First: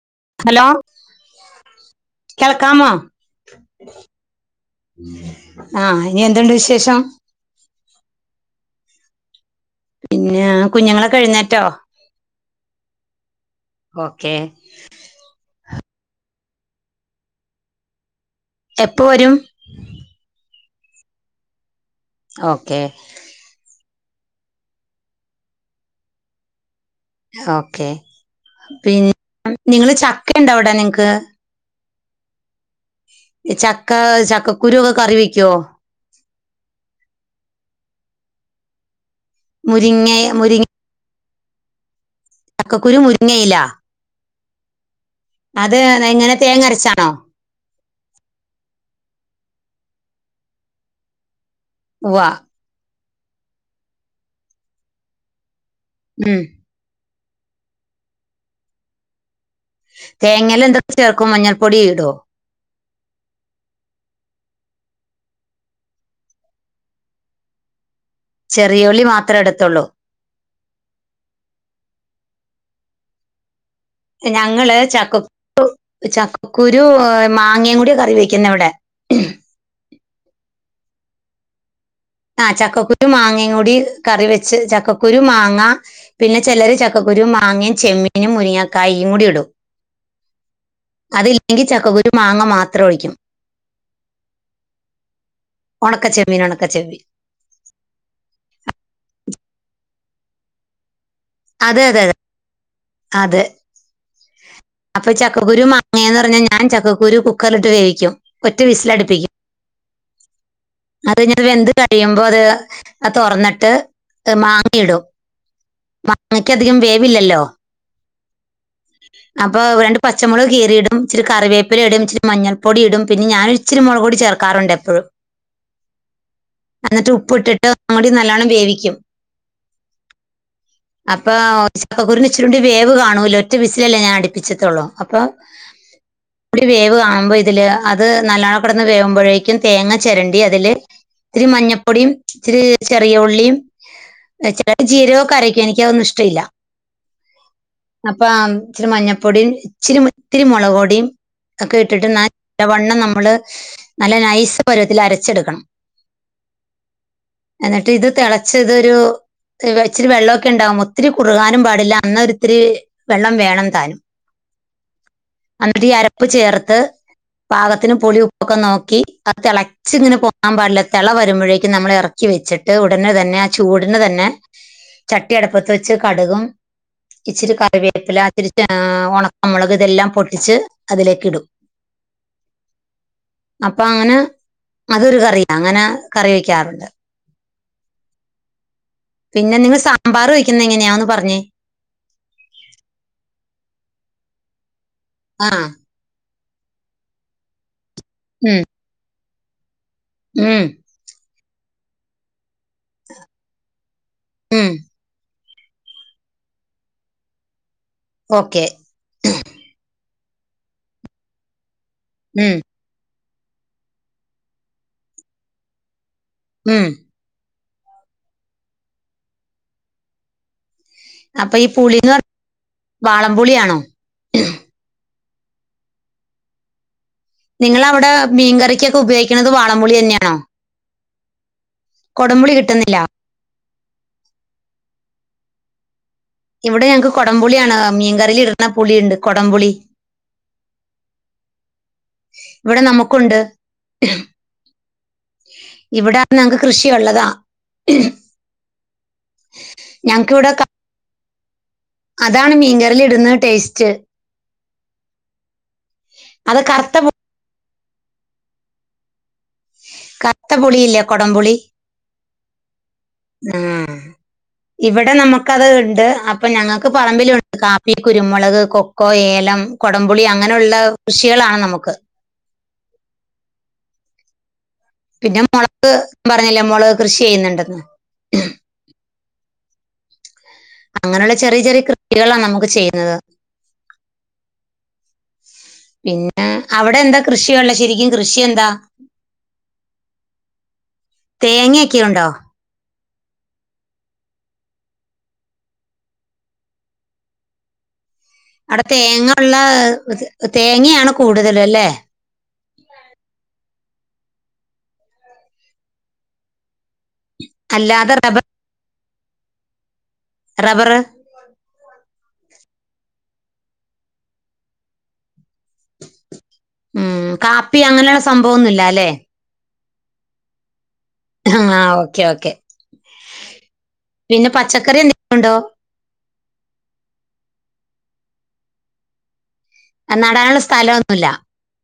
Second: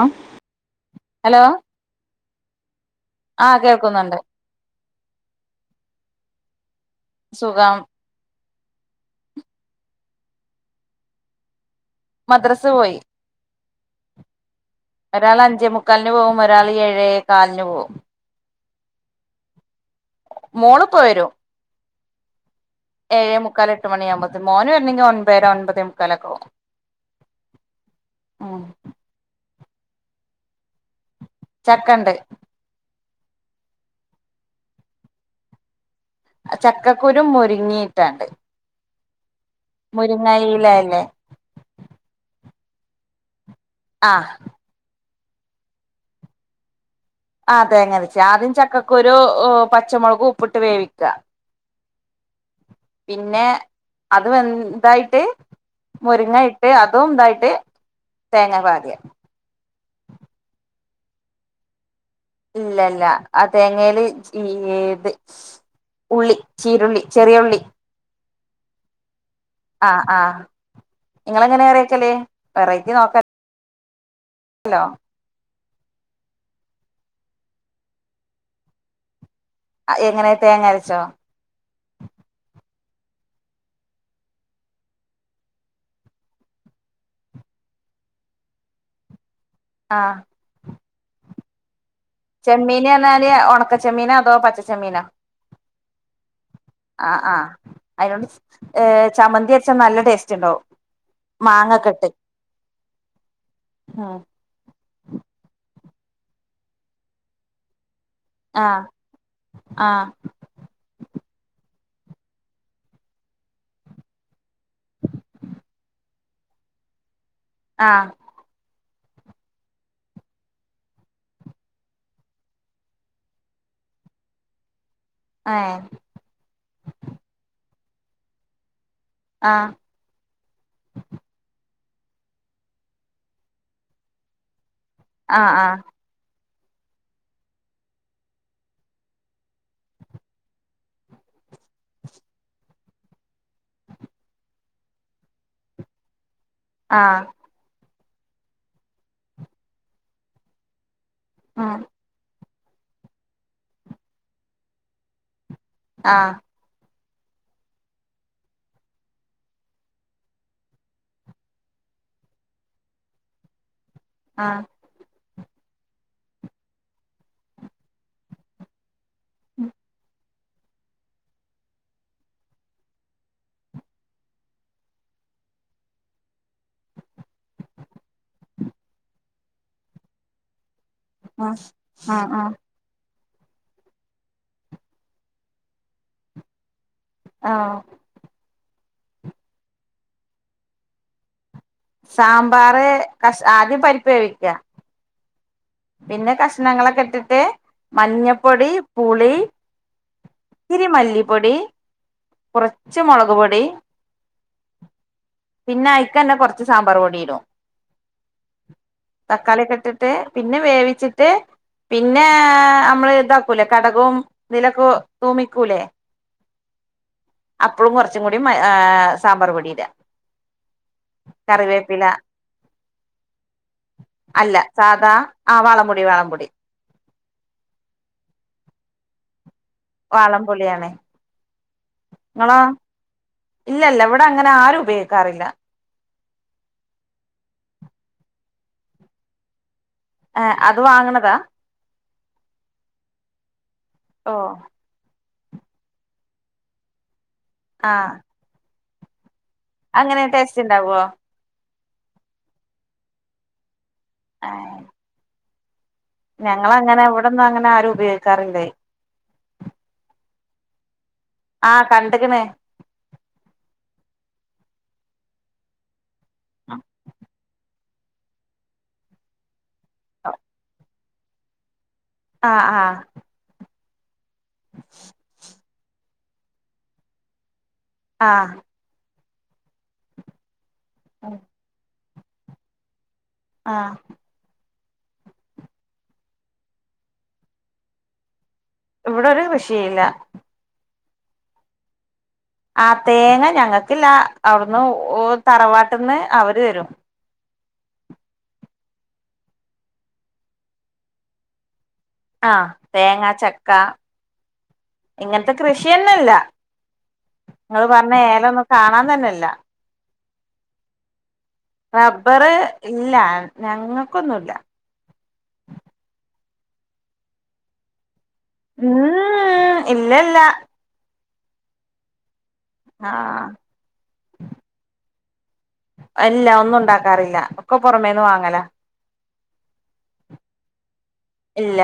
ആ hello hello കേൾക്കാമോ ആ കേൾക്കുന്നുണ്ട് ആഹ് ഇനി എന്തുണ്ട് വിശേഷം സുഖം പിന്നെ കുഞ്ഞുങ്ങളൊക്കെ എഴുന്നേറ്റോ മദ്രസ പോയി ഓക്കെ ഒരാള് അഞ്ചേ മുക്കാലിന് പോവും ഒരാള് ഏഴേ കാലിന് പോവും എപ്പ വരും മോള് ഇപ്പ വരും ഓക്കെ ഏഴേ മുക്കാല് എട്ട് മണിയാകുമ്പത്തേന് മോന് വരണേങ്കി ഒൻപതര ഒൻപതേ മുക്കാലൊക്കെ ആവും ഓക്കെ ഉം പിന്നെ നിങ്ങള് ചക്ക ഉണ്ടോ അവിടെ നിങ്ങക്ക് ചക്കണ്ട് ഈ ചക്ക ചക്ക കുരുവൊക്കെ കറി വെക്കുവോ? ആഹ് ചക്കക്കുരു മുരിങ്ങിയിട്ടാണ്ട് മുരിങ്ങയെ മുരിങ്ങ അല്ലെ ചക്കക്കുരു മുരുങ്ങയിലാ ആഹ് അത് എങ്ങനെ തേങ്ങ അരച്ചാണോ? ആഹ് തേങ്ങ അരച്ച് ആദ്യം ചക്കക്കുരു ഏഹ് പച്ചമുളക് ഉപ്പിട്ട് വേവിക്കാ ഉവ്വാ പിന്നെ അത് വെന്തായിട്ട് മുരിങ്ങ ഉം ഇട് ട്ട് അതും ഇതായിട്ട് തേങ്ങ പാരാ തേങ്ങേല് എന്തൊക്കെ ചേർക്കും മഞ്ഞപ്പൊടി ഇടോ? ഇല്ലല്ലാ ആഹ് തേങ്ങേല് ഈ ഇത് ഉള്ളി ചീരുള്ളി ചെറിയ ഉള്ളി ചെറിയുളളി മാത്രേ ഇടത്തുള്ളൂ ആഹ് ആഹ് ഇങ്ങള് എങ്ങനെയാ കറിവെക്കല് വെറൈറ്റി നോക്കാ ഞങ്ങള് ചക്കക്കുരു ചക്കക്കുരു മാങ്ങയും കൂടിയാ കറി വെക്കുന്നേ ഇവിടെ ആഹ് എങ്ങനെ തേങ്ങ അരച്ചോ? ആഹ് ചക്കക്കുരു മാങ്ങയും കൂടി കറി വെച്ച് ചക്കക്കുരു മാങ്ങ പിന്നെ ചെലര് ചക്കക്കുരും മാങ്ങയും ചെമ്മീനും മുരിങ്ങക്കായും കൂടി ഇടും ആഹ് അതിൽ എങ്കി ചക്കക്കുരു മാങ്ങ മാത്രം ചെമ്മീന് ഒഴിക്കും പറഞ്ഞാല് ഒണക്കച്ചെമ്മീനോ അതോ പച്ചച്ചെമ്മീനോ? ഒണക്കച്ചെമ്മീൻ ഒണക്കച്ചെമ്മീൻ അയിനോണ്ട് ഏഹ് ചമ്മന്തി വെച്ചാ നല്ല ടേസ്റ്റ് ഇണ്ടാവും അതെ മാങ്ങക്കെ അതെ ഇട്ട് അതെ അതെ ആഹ് അപ്പൊ ഇന ചക്കക്കുരു മാങ്ങേന്ന് പറഞ്ഞാ ഞാൻ ചക്കക്കുരു കുക്കറില് ഇട്ട് വേവിക്കും ഒറ്റ ആഹ് വിസിലടിപ്പിക്കും ആഹ് അത് ഞാൻ വെന്ത് കഴിയുമ്പോ അത് ആഹ് തൊറന്നിട്ട് മാങ്ങയിടും മാങ്ങക്ക് അധികം വേവില്ലല്ലോ? ആഹ് അപ്പൊ രണ്ട് പച്ചമുളക് കീറിയിടും ഇച്ചിരി കറിവേപ്പില ഇടും ഇച്ചിരി മഞ്ഞൾപ്പൊടി ഇടും പിന്നെ ഞാനൊര്ച്ച് ഇച്ചിരി മൊളകുപൊടി ചേർക്കാറുണ്ട് എപ്പഴും ഏഹ് അന്നട്ട് ഉപ്പിട്ടിട്ട് ഒന്നും കൂടി നല്ലോണം വേവിക്കും ആഹ് അപ്പൊ ചക്കകുരുവിന് ഇച്ചിരൂടി വേവ് കാണൂലോ ഒറ്റ വിസിലല്ലേ ഞാൻ അടിപ്പിച്ച്റ്റുള്ളൂ അപ്പം ആഹ് ഒരു വേവ് കാണുമ്പ ഇതില് അത് നല്ലണം കെടന്ന് വേവുമ്പഴേക്കും തേങ്ങ ചെരണ്ടി അതില് ഇത്തിരി മഞ്ഞപ്പൊടിം ഇച്ചിരി ചെറിയ ഉള്ളിയും ചെറിയ ജീരകൊക്കെ അരയ്ക്കും എനിക്കതൊന്നും ഇഷ്ട്ടയില്ലാ ആഹ് അപ്പാം ഇച്ചിരി മഞ്ഞപ്പൊടിയും ഇച്ചിരി ഇത്തിരി മുളക് പൊടിം ഉം ഒക്കെ ഇട്ടിട്ട് നല്ലവണ്ണം നമ്മള് നല്ല നൈസ് പരുവത്തില് അരച്ചെടുക്കണം. ആഹ്. എന്ന്ട്ട് ഇത് തെളച്ച് ഇതൊരു [unintelligible] ഇച്ചിരി വെള്ളൊക്കെണ്ടാവും ഒത്തിരി കുറുകാനും പാടില്ലാ എന്നാ ഒരിത്തിരി വെള്ളം വേണംതാനും. ആഹ്. അന്നിട്ട് ഈ അരപ്പ് ചേർത്ത് പാകത്തിന് പുളി ഉപ്പൊക്കെ നോക്കി അത് തെളെ ഉം പൊങ്ങാൻ പാടില്ല. തെള വരുമ്പോഴേക്കും നമ്മൾ എറക്കി വെച്ചിട്ട് ഉടനെ തന്നെ ആ ചൂടിന് തന്നെ ചട്ടി അട്പ്പത്ത് വെച്ച് കട്കും ഇച്ചിരി കറിവേപ്പില ഇത്തിരി ഏഹ് ഒണക്കമുളക് ഇതെല്ലാം പൊട്ടിച്ച് അതിലേക്ക്ടും. ഉം ഉം ഉം അപ്പ അങ്ങനെ അതൊരു കറി, അങ്ങനെ കറി വെയ്ക്കാറുണ്ട്. ആഹ് പിന്നെ നിങ്ങള് സാമ്പാറ് വെയ്ക്കുന്നെങ്ങന്യാ, അതൊന്ന് പറഞ്ഞേ സാമ്പാറ് കഷ് ആദ്യം പരിപ്പ് വേവിക്കാ ആഹ് പിന്നെ കഷ്ണങ്ങളൊക്കെ ട്ട്ട്ട് മഞ്ഞപ്പൊടി, പുളി മ് ച് മല്ലിപ്പൊടി കുറച്ച് മൊളക് പൊടി ഉം പിന്നെ അയ്ക്കന്നെ കൊറച്ച് സാമ്പാർ പൊടിടും ഓക്കെ തക്കാളിക്കെ ഇട്ടിട്ട് പിന്നെ വേവിച്ചിട്ട് പിന്നെ ഉം അമ്മള് ഇത ക്കൂലെ കടകും നിലക്കു തൂമിക്കൂലേ ഉം അപ്പം കൊർച്ചും കൂടി മൈ ആ സാമ്പാർ പൊടിട അപ്പ ഈ പുളിന്ന് പർ വാളംപുളിയാണോ? അല്ല സാധാ ആഹ് വാളംമ്പുടി വാളംമ്പുടി നിങ്ങളവടാ മീൻകറിയ്ക്കൊക്കെ ഉപയോഗി ക്ക്ണത് വാളമ്പുളി തന്നെയാണോ? വാളംപൊളിയാണ് കൊടമ്പുളി നിങ്ങളോ കിട്ടുന്നില്ല ഇല്ലല്ല വടെ അങ്ങനെ ആരും ഉപയോഗിക്കാറില്ല. ഇവിടെ ഞങ്ങക്ക് കൊടംപുളിയാണ് മീൻകറിലിട്ണ പുളിയ്ണ്ട്, കൊടംപുളി. ഏഹ്, അത് വാങ്ങ്ണതാ വടെ നമുക്കുണ്ട്. ഓഹ്. ഇവിടാർത്താ ഞങ്ങക്ക് കൃഷി ഒള്ളതാ. ആഹ്. അതെങ്ങനെ ഞങ്ങൾക്ക് ഇവിടെ ക- ടേസ്റ്റ്ണ്ടാവോ? അതാണ് മീൻകറിലിട്ന്ന ടേസ്റ്റ്. ആഹ്. അത് കറുത്ത ഞങ്ങളങ്ങനെ പു- ഇവടൊന്നും അങ്ങനെ ആരും ഉപയോഗിക്കാറില്ലേ കർത്ത പുളിയില്ലേ കൊടംപുളി ആഹ് കണ്ട്ക്ക്ണ് ആഹ്, ഇവടെ നമുക്കത് ഇണ്ട്. അപ് അപ്പൊ ഞങ്ങക്ക് പറമ്പില്ണ്ട് കാപ്പി, കുരുമുളക്, കൊക്കോ, ഏലം, കൊടംപുളി അങ്ങനുള്ള കൃഷികളാണ് നമുക്ക്. ആഹ്, ആഹ് [unintelligible] പിന്നെ മൊളക് ഞാംപറഞ്ഞില്ലേ മൊളക് കൃഷി എയ്ന്നുണ്ടെന്ന് ആഹ് അങ്ങനെള്ള ചെറിയ ചെറിയ കൃ കളാണ് നമുക്ക് ചെയ്യുന്നത് ആഹ് പിന്നെ അവിടെ എന്താ കൃഷിയുള്ളെ ശെരിക്കും കൃഷിയെന്താ? ഇവിടൊരു കൃഷീയില്ല തേങ്ങ്യൊക്കെയു ണ്ടോ? ആഹ് തേങ്ങ ഞങ്ങക്കില്ല അവിടുന്ന് ഓ തറവാട്ട്ന്ന് അവര് രും ആടെ തേങ്ങള്ള തേങ്ങയാണ് കൂടുതലും അല്ലേ ആഹ് തേങ്ങ ചക്ക ഇങ്ങൻത്തെ കൃഷിയന്ന്ല്ല ഇങ്ങള് പർഞ്ഞ അല്ലാതെ റബ്ബർ ഏലൊന്നും കാണാംതന്നെല്ല റബ്റ് റബ്ബ്റ് ഇല്ല ഞങ്ങക്കൊന്നുംല്ല ഉം കാപ്പി അങ്ങനെള്ള സംഭവൊന്നുല്ലാല്ലെ [inaudible] ഇല്ലല്ല ആഹ് ഓക്കെ ഓക്കെ ആഹ് പിന്നെ പച്ചക്കറി എന്തെ ഒണ്ടോ? ല്ല ഒന്നും ഒണ്ടാക്കാറില്ല ഒക്കെ പൊറമേന്ന് വാങ്ങലാ അ നടാൻള്ള സ്ഥലൊന്നുല്ല ഇല്ല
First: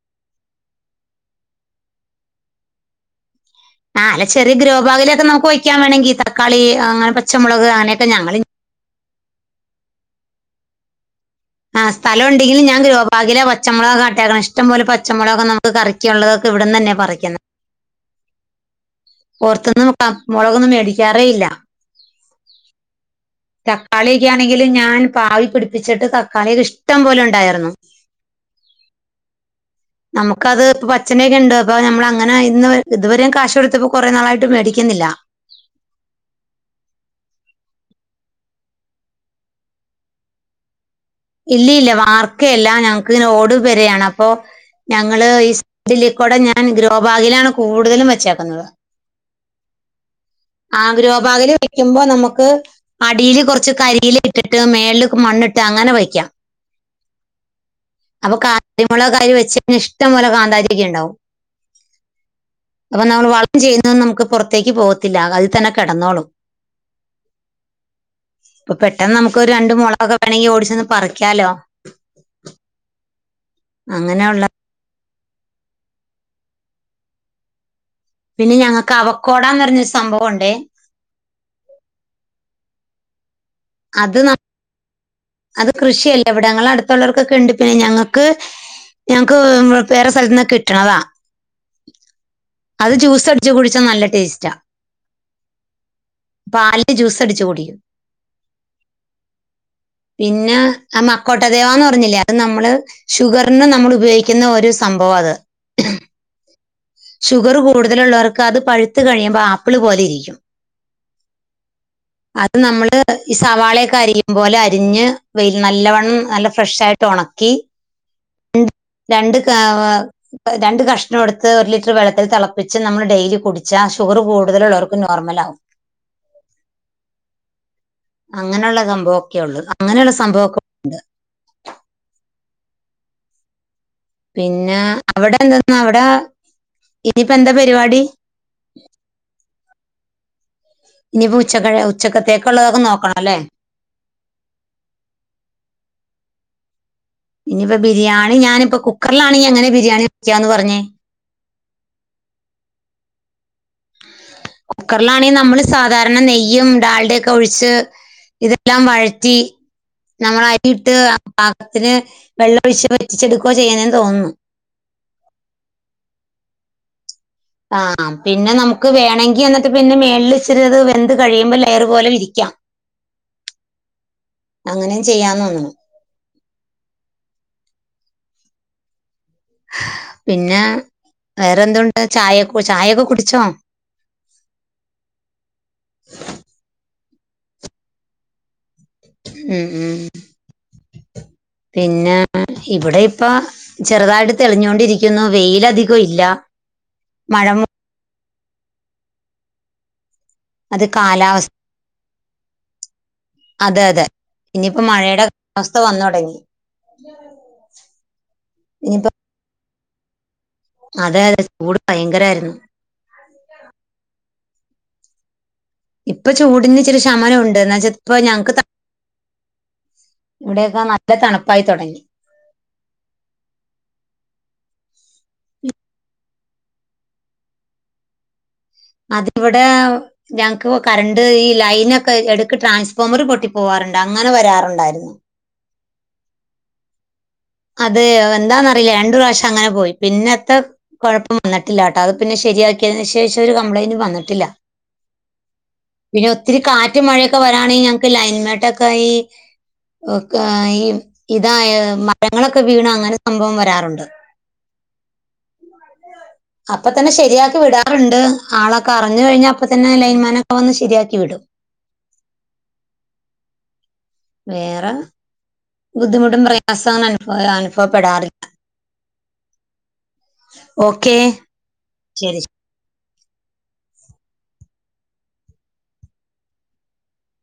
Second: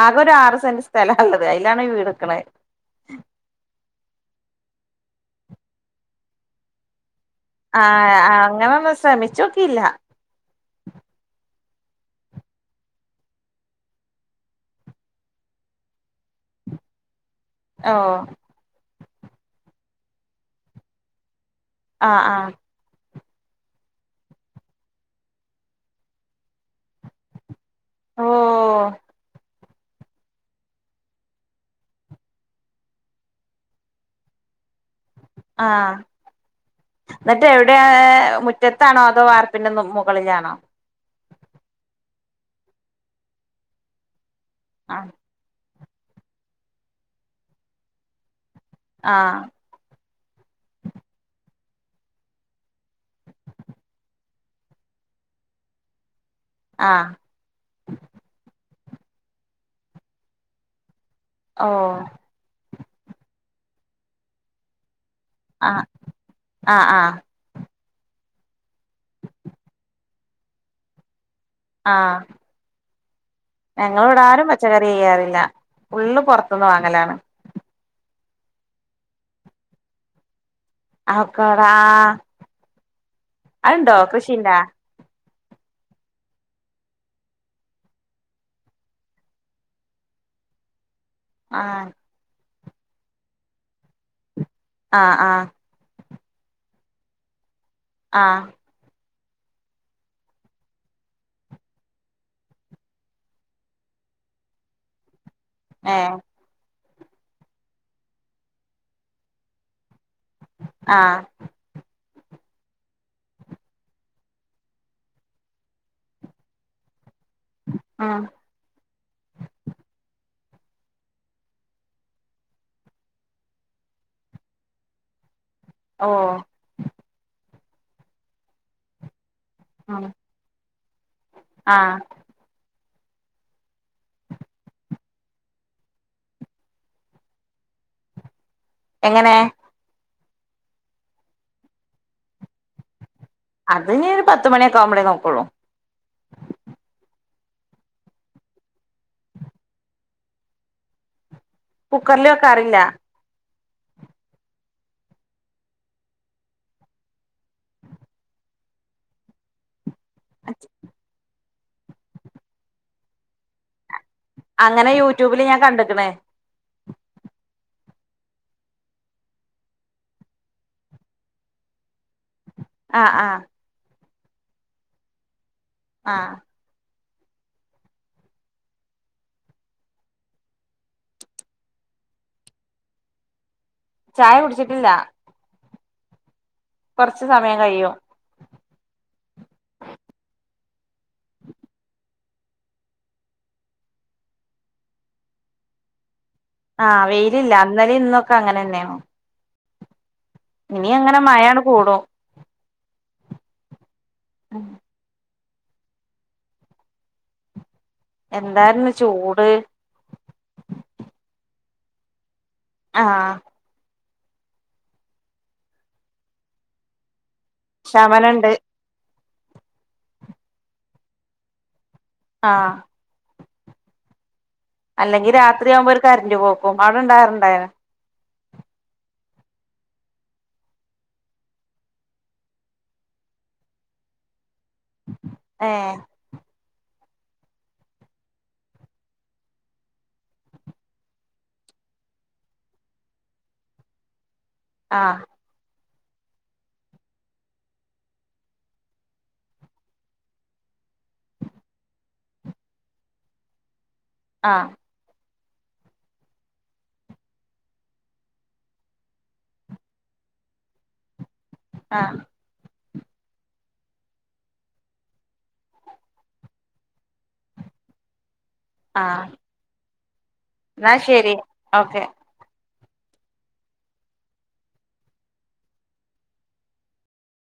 ആകൊരു ആറ് സെന്റ് സ്ഥലാള്ളത് അയ്‌ലാണി വീട് ക്ക്ണെ ആഹ് അല്ല ചെറിയ ഗ്രോഭാഗിലൊക്കെ നമുക്ക് വെയ്ക്കാം വേണെങ്കി തക്കാളി അങ്ങനെ പ ആഹ് ആഹ് അങ്ങനൊന്നും ശ്രമിച്ചോക്കിയില്ല ആഹ് സ്ഥലംണ്ടെങ്കില് ഞാൻ ഗ്രോഭാഗിലാ പച്ചമൊളകട്ടേക്ക്‌ണെ ഇഷ്ടം പോലെ പച്ചമൊളൊക് നമുക്ക് കറി ക്ക്‌യുള്ളതൊക്കെ ഇവിടെന്ന്ന്നെ പറിക്ക്ന്നെ ഓഹ് പൊർത്തുന്നും അ മുളകൊന്നും മേടിക്കാറേ ഇല്ല ആഹ് ആഹ് തക്കാളിയൊക്കെയാണെങ്കില് ഞാൻ പാവി പിടിപ്പിച്ചിട്ട് തക്കാളിയൊക്കെ ഇഷ്ടം പോലെഒണ്ടായിർന്നു ഓഹ് നമുക്കത് പ്പൊ പച്ചനെയ്രിണ്ട് അപ്പൊ നമ്മളങ്ങനെ ഇന്ന് ഇതുവരെയും കാശ് കൊടുത്തപ്പോ കൊറെ നാളായിട്ട് മേടിക്കുന്നില്ല ആഹ് ന്നിട്ട് എവിടയാ മുറ്റത്താണോ അതോ വാർപ്പിന്റെ മൊ മുകളിലാണോ? ഇല്ലീല്ല വർക്കേല്ല ഞങ്ങക്ക്‌ ഓടു പെരയാണ് അപ്പൊ ആ ഞങ്ങള് ഈസ് ഡില്ലിക്കൂടെ ഞാൻ ഗ്രോ ഭാഗിലാണ് കൂടുതലും വെച്ചേക്കുന്നത് ആഹ് ആഹ് ഗ്രോബാഗില് വെക്ക്യുമ്പോ നമ്മക്ക് അടീല് കൊറച്ച് കരീല ഇട്ടിട്ട് മേൾള് മണ്ണ്ട്ട് അങ്ങനെ വെയ്ക്കാം ആഹ് അപ്പൊ കാര്മൊളക് അയില് വെച്ച ഇഷ്ടംപോലെ കാന്താരിക്കെണ്ടാവും ഓഹ് അപ്പൊ നമ്മള് വൾക് ചെയ്യുന്നതൊന്നും നമുക്ക് പുറത്തേക്ക് പോവത്തില്ല അൽ അഹ് ആഹ് ആഹ് പ്പൊ പെട്ടെന്ന് നമുക്കൊരു രണ്ട് മൊളകൊക്കെ വേണങ്കി ഓടിച്ചെന്ന് പറിക്യാലോ ആഹ് ഞങ്ങള അങ്ങനെയുള്ള ഇവിടാരും പച്ചക്കറി ഇയ്യാറില്ല ഫുള്ളു പൊറത്ത്ന്ന് വാങ്ങലാണ് പിന്നെ ഞങ്ങക്ക് അവക്കോടാന്ന് പറഞ്ഞൊരു സംഭവം ണ്ടേ അവോക്കാഡോ അത്ണ്ടോ അത് ന- കൃഷിണ്ടാ അത് കൃഷിയല്ല ഇവിടെ ഞങ്ങളെ അടുത്തുള്ളോർക്കൊക്കെ ഉണ്ട് പിന്നെ ഞങ്ങൾക്ക് ഞങ്ങക്ക് വേറെ സ്ഥലത്തുന്നൊക്കെ കിട്ട്ണത്താ ആഹ അത് ജ്യൂസ് അടിച്ച് കുടിച്ചാ നല്ല ടേസ്റ്റാ ആഹ് ആഹ് പാല്ൽ ജ്യൂസ് അടിച്ചു കുടിക്കും ആഹ് പിന്നെ ആ മക്കോട്ടദേവാന്ന് പറഞ്ഞില്ലേ അത് നമ്മള് ഷുഗറിന് നമ്മൾ ഉപയോഗിക്കുന്ന ഒരു സംഭവാ അത് ഏഹ് ഷുഗർ കൂടുതലുള്ളോർക്ക് അത് പഴുത്ത് കഴിയുമ്പോ ആപ്പിള് പോലെ ഇരിക്കും ആഹ് അത് നമ്മള് ഈ സവാളയൊക്കെ അരിയും പോലെ അരിഞ്ഞ് വെയ് നല്ലവണ്ണം നല്ല ഫ്രഷ് ആയിട്ട് ഉണക്കി ഉം രണ്ട് രണ്ട് കാവ രണ്ട് കഷ്ണം എടുത്ത് ഒരു ലിറ്റർ വെള്ളത്തിൽ തിളപ്പിച്ച് നമ്മള് ഡെയിലി കുടിച്ചാൽ ഷുഗർ കൂടുതലുള്ളോർക്ക് നോർമൽ ആകും ഓഹ് അങ്ങനെയുള്ള സംഭവൊക്കെ ഉള്ളു അങ്ങനെയുള്ള സംഭവം ഒകെയുണ്ട് ആഹ് പിന്നെ അവിടെ എന്തോന്നാ അവിടെ ഇനിയിപ്പ എന്താ പരിപാടി എങ്ങനെ ഇനിയിപ്പോ ഉച്ചക്കഴ് ഉച്ചക്കത്തേക്ക് ഇള്ളതൊക്കെ നോക്കണംല്ലേ അത്‌ ഇനി ഒരു പത്ത് മണിയൊക്ക ആകുമ്പോഴേ നോക്കൊള്ളും ഇനിയിപ്പ ബിരിയാണി ഞാനിപ്പ കുക്കറിലാണെങ്കിൽ എങ്ങനെ ബിരിയാണി വെക്കാന്ന് പറഞ്ഞേ കുക്കറില് വെക്കാറില്ല കുക്കറിലാണെങ്കിൽ നമ്മള് സാധാരണ നെയ്യും ഡാൽടയും ഒക്കെ ഒഴിച്ച് ഇതെല്ലാം വഴറ്റി നമ്മള് അരിയിട്ട് പാകത്തിന് വെള്ളം ഒഴിച്ച് വറ്റിച്ചെടുക്കുവ ചെയ്യ്ന്നെന്ന് തോന്നുന്നു അങ്ങനെ യൂട്യൂബിൽ ഞാൻ കണ്ട്ക്ക്ണ് ആഹ് പിന്നെ നമുക്ക് വേണെങ്കിൽ എന്നിട്ട് പിന്നെ മേളിൽ ഇച്ചിരി അത് വെന്ത് കഴിയുമ്പോ ലെയർ പോലെ വിരിക്കാം ആഹ ആഹ അങ്ങനെയും ചെയ്യാന്ന് തോന്ന്ന്ന് ആഹ പിന്നെ വേറെന്തുണ്ട് ചായ ചായൊക്കെ കുടിച്ചോ ചായ കുടിച്ചിട്ടില്ല കൊറച്ച് സമയം കഴിയും ഉം ഉം [unintelligible] പിന്നെ ഇവിടെ ഇപ്പം ചെറുതായിട്ട് തെളിഞ്ഞുകൊണ്ടിരിക്കുന്നു വെയിലധികം ഇല്ല ആഹ് മഴ വെയിലില്ല മൂ- ഇന്നലിം ഇന്നൊക്കെ അങ്ങനെന്നെണ് അത് കാലാവസ് മഴാണ് കൂടും അതെ അതെ ഇനിയിപ്പോ മഴയുടെ അവസ്ഥ വന്ന് തൊടങ്ങി എന്തായിരുന്നു ചൂട് അതെ അതെ ചൂട് ഭയങ്കരമായിരുന്നു ആഹ് ഇപ്പൊ ചൂടിന് ഇച്ചിരി ശമനം ഉണ്ട് എന്ന വെച്ചാ ഇപ്പ ശമനണ്ട് ഞങ്ങക്ക് ഇവിടെയൊക്കെ നല്ല തണുപ്പായി തുടങ്ങി ആഹ് അല്ലെങ്കി രാത്രിയാവുമ്പോൾ ഒരു കറണ്ട് പോക്കും അവിടെ ഉണ്ടായറുണ്ടായരുന്ന അതിവിടെ ഞങ്ങക്ക് കറണ്ട് ഈ ലൈൻ ഒക്കെ എടക്ക് ട്രാൻസ്ഫോമർ പൊട്ടി പോവാറുണ്ട് അങ്ങനെ വരാറുണ്ടായിരുന്നു ഏ അത് എന്താന്നറിയില്ല രണ്ട് പ്രാവശ്യം അങ്ങനെ പോയി പിന്നത്തെ കുഴപ്പം വന്നിട്ടില്ല കേട്ടോ അത് പിന്നെ ശരിയാക്കിയതിന് ശേഷം ഒരു കംപ്ലയിന്റ് വന്നിട്ടില്ല ആഹ് പിന്നെ ഒത്തിരി കാറ്റ് മഴയൊക്കെ വരാണെങ്കിൽ ഞങ്ങക്ക് ലൈൻ കട്ടൊക്കെ ആയി ഒക്കെ ആയി ഇതായ മരങ്ങളൊക്കെ വീണ അങ്ങനെ സംഭവം വരാറുണ്ട് ആഹ് അപ്പ തന്നെ ശരിയാക്കി വിടാറുണ്ട് ആളൊക്കെ അറിഞ്ഞു കഴിഞ്ഞാ അപ്പ തന്നെ ലൈൻമാനൊക്കെ വന്ന് ശരിയാക്കി വിടും ആഹ് വേറെ ബുദ്ധിമുട്ടും പ്രയാസും അനുഭവ അനുഭവപ്പെടാറില്ല ആഹ് എന്നാ ഓക്കെ ശരി ഓക്കെ ശരി